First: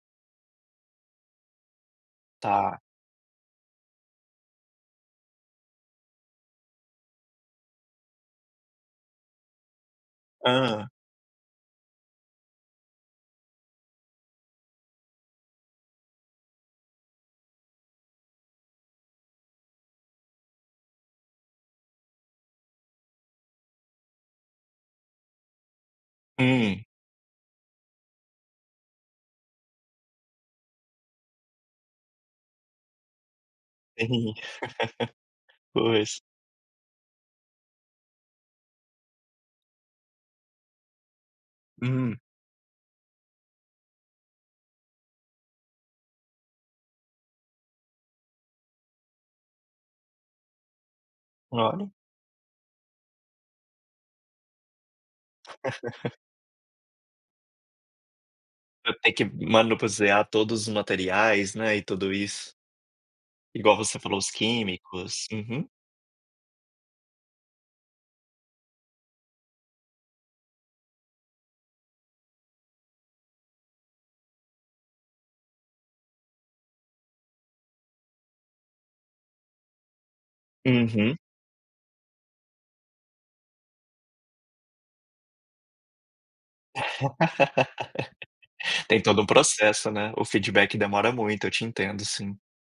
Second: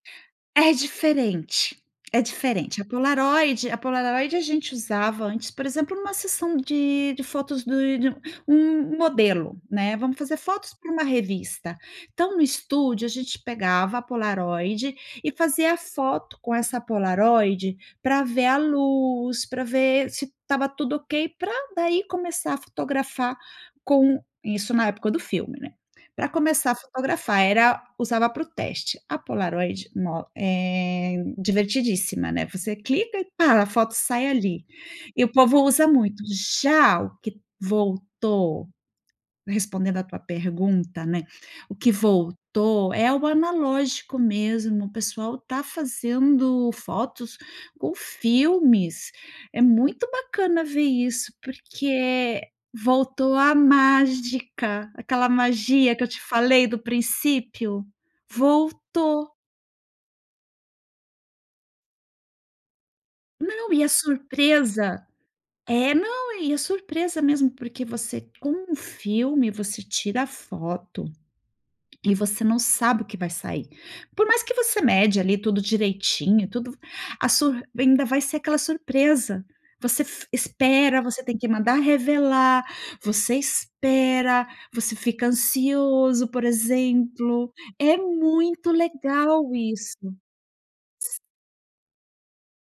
É diferente, é diferente. Tá. A Polaroid a Polaroid a gente usava antes, por exemplo, numa sessão de de fotos de de um um um modelo, né. Vamos fazer fotos Aham. pra uma revista. Então, no estúdio, a gente pegava a Polaroid e fazia a foto com essa Polaroid pra ver a luz, pra ver se estava tudo ok, pra daí começar a fotografar com isso na época do filme, né. Pra começar, a Hum. fotografar era usava pro teste. A Polaroid no é divertidíssima, né. Você clica e pá, a foto [unintelligible] sai ali. E o povo usa Pois. muito. Já o que t voltou respondendo a tua pergunta, né. O que Hum. voltou é o analógico mesmo. O pessoal está fazendo fotos com filmes. É muito bacana ver isso, porque, Claro. eh, voltou a mágica. Aquela magia que eu te falei do princípio. Pra ter que Voltou. manusear todos os materiais, né, e tudo isso. Não. Igual E a você falou os surpresa químicos. Uhum. é não, e a surpresa mesmo porque você, com um filme, você tira a foto. E você não sabe o que vai sair. Por mais que você mede ali tudo direitinho, tudo v a sur ainda vai ser aquela surpresa. Você f espera. Uhum. Você tem que mandar revelar. Você espera. Você fica ansioso, por exemplo. É muito Tem todo um legal processo, isso. né. O feedback demora S muito. Eu te entendo sim.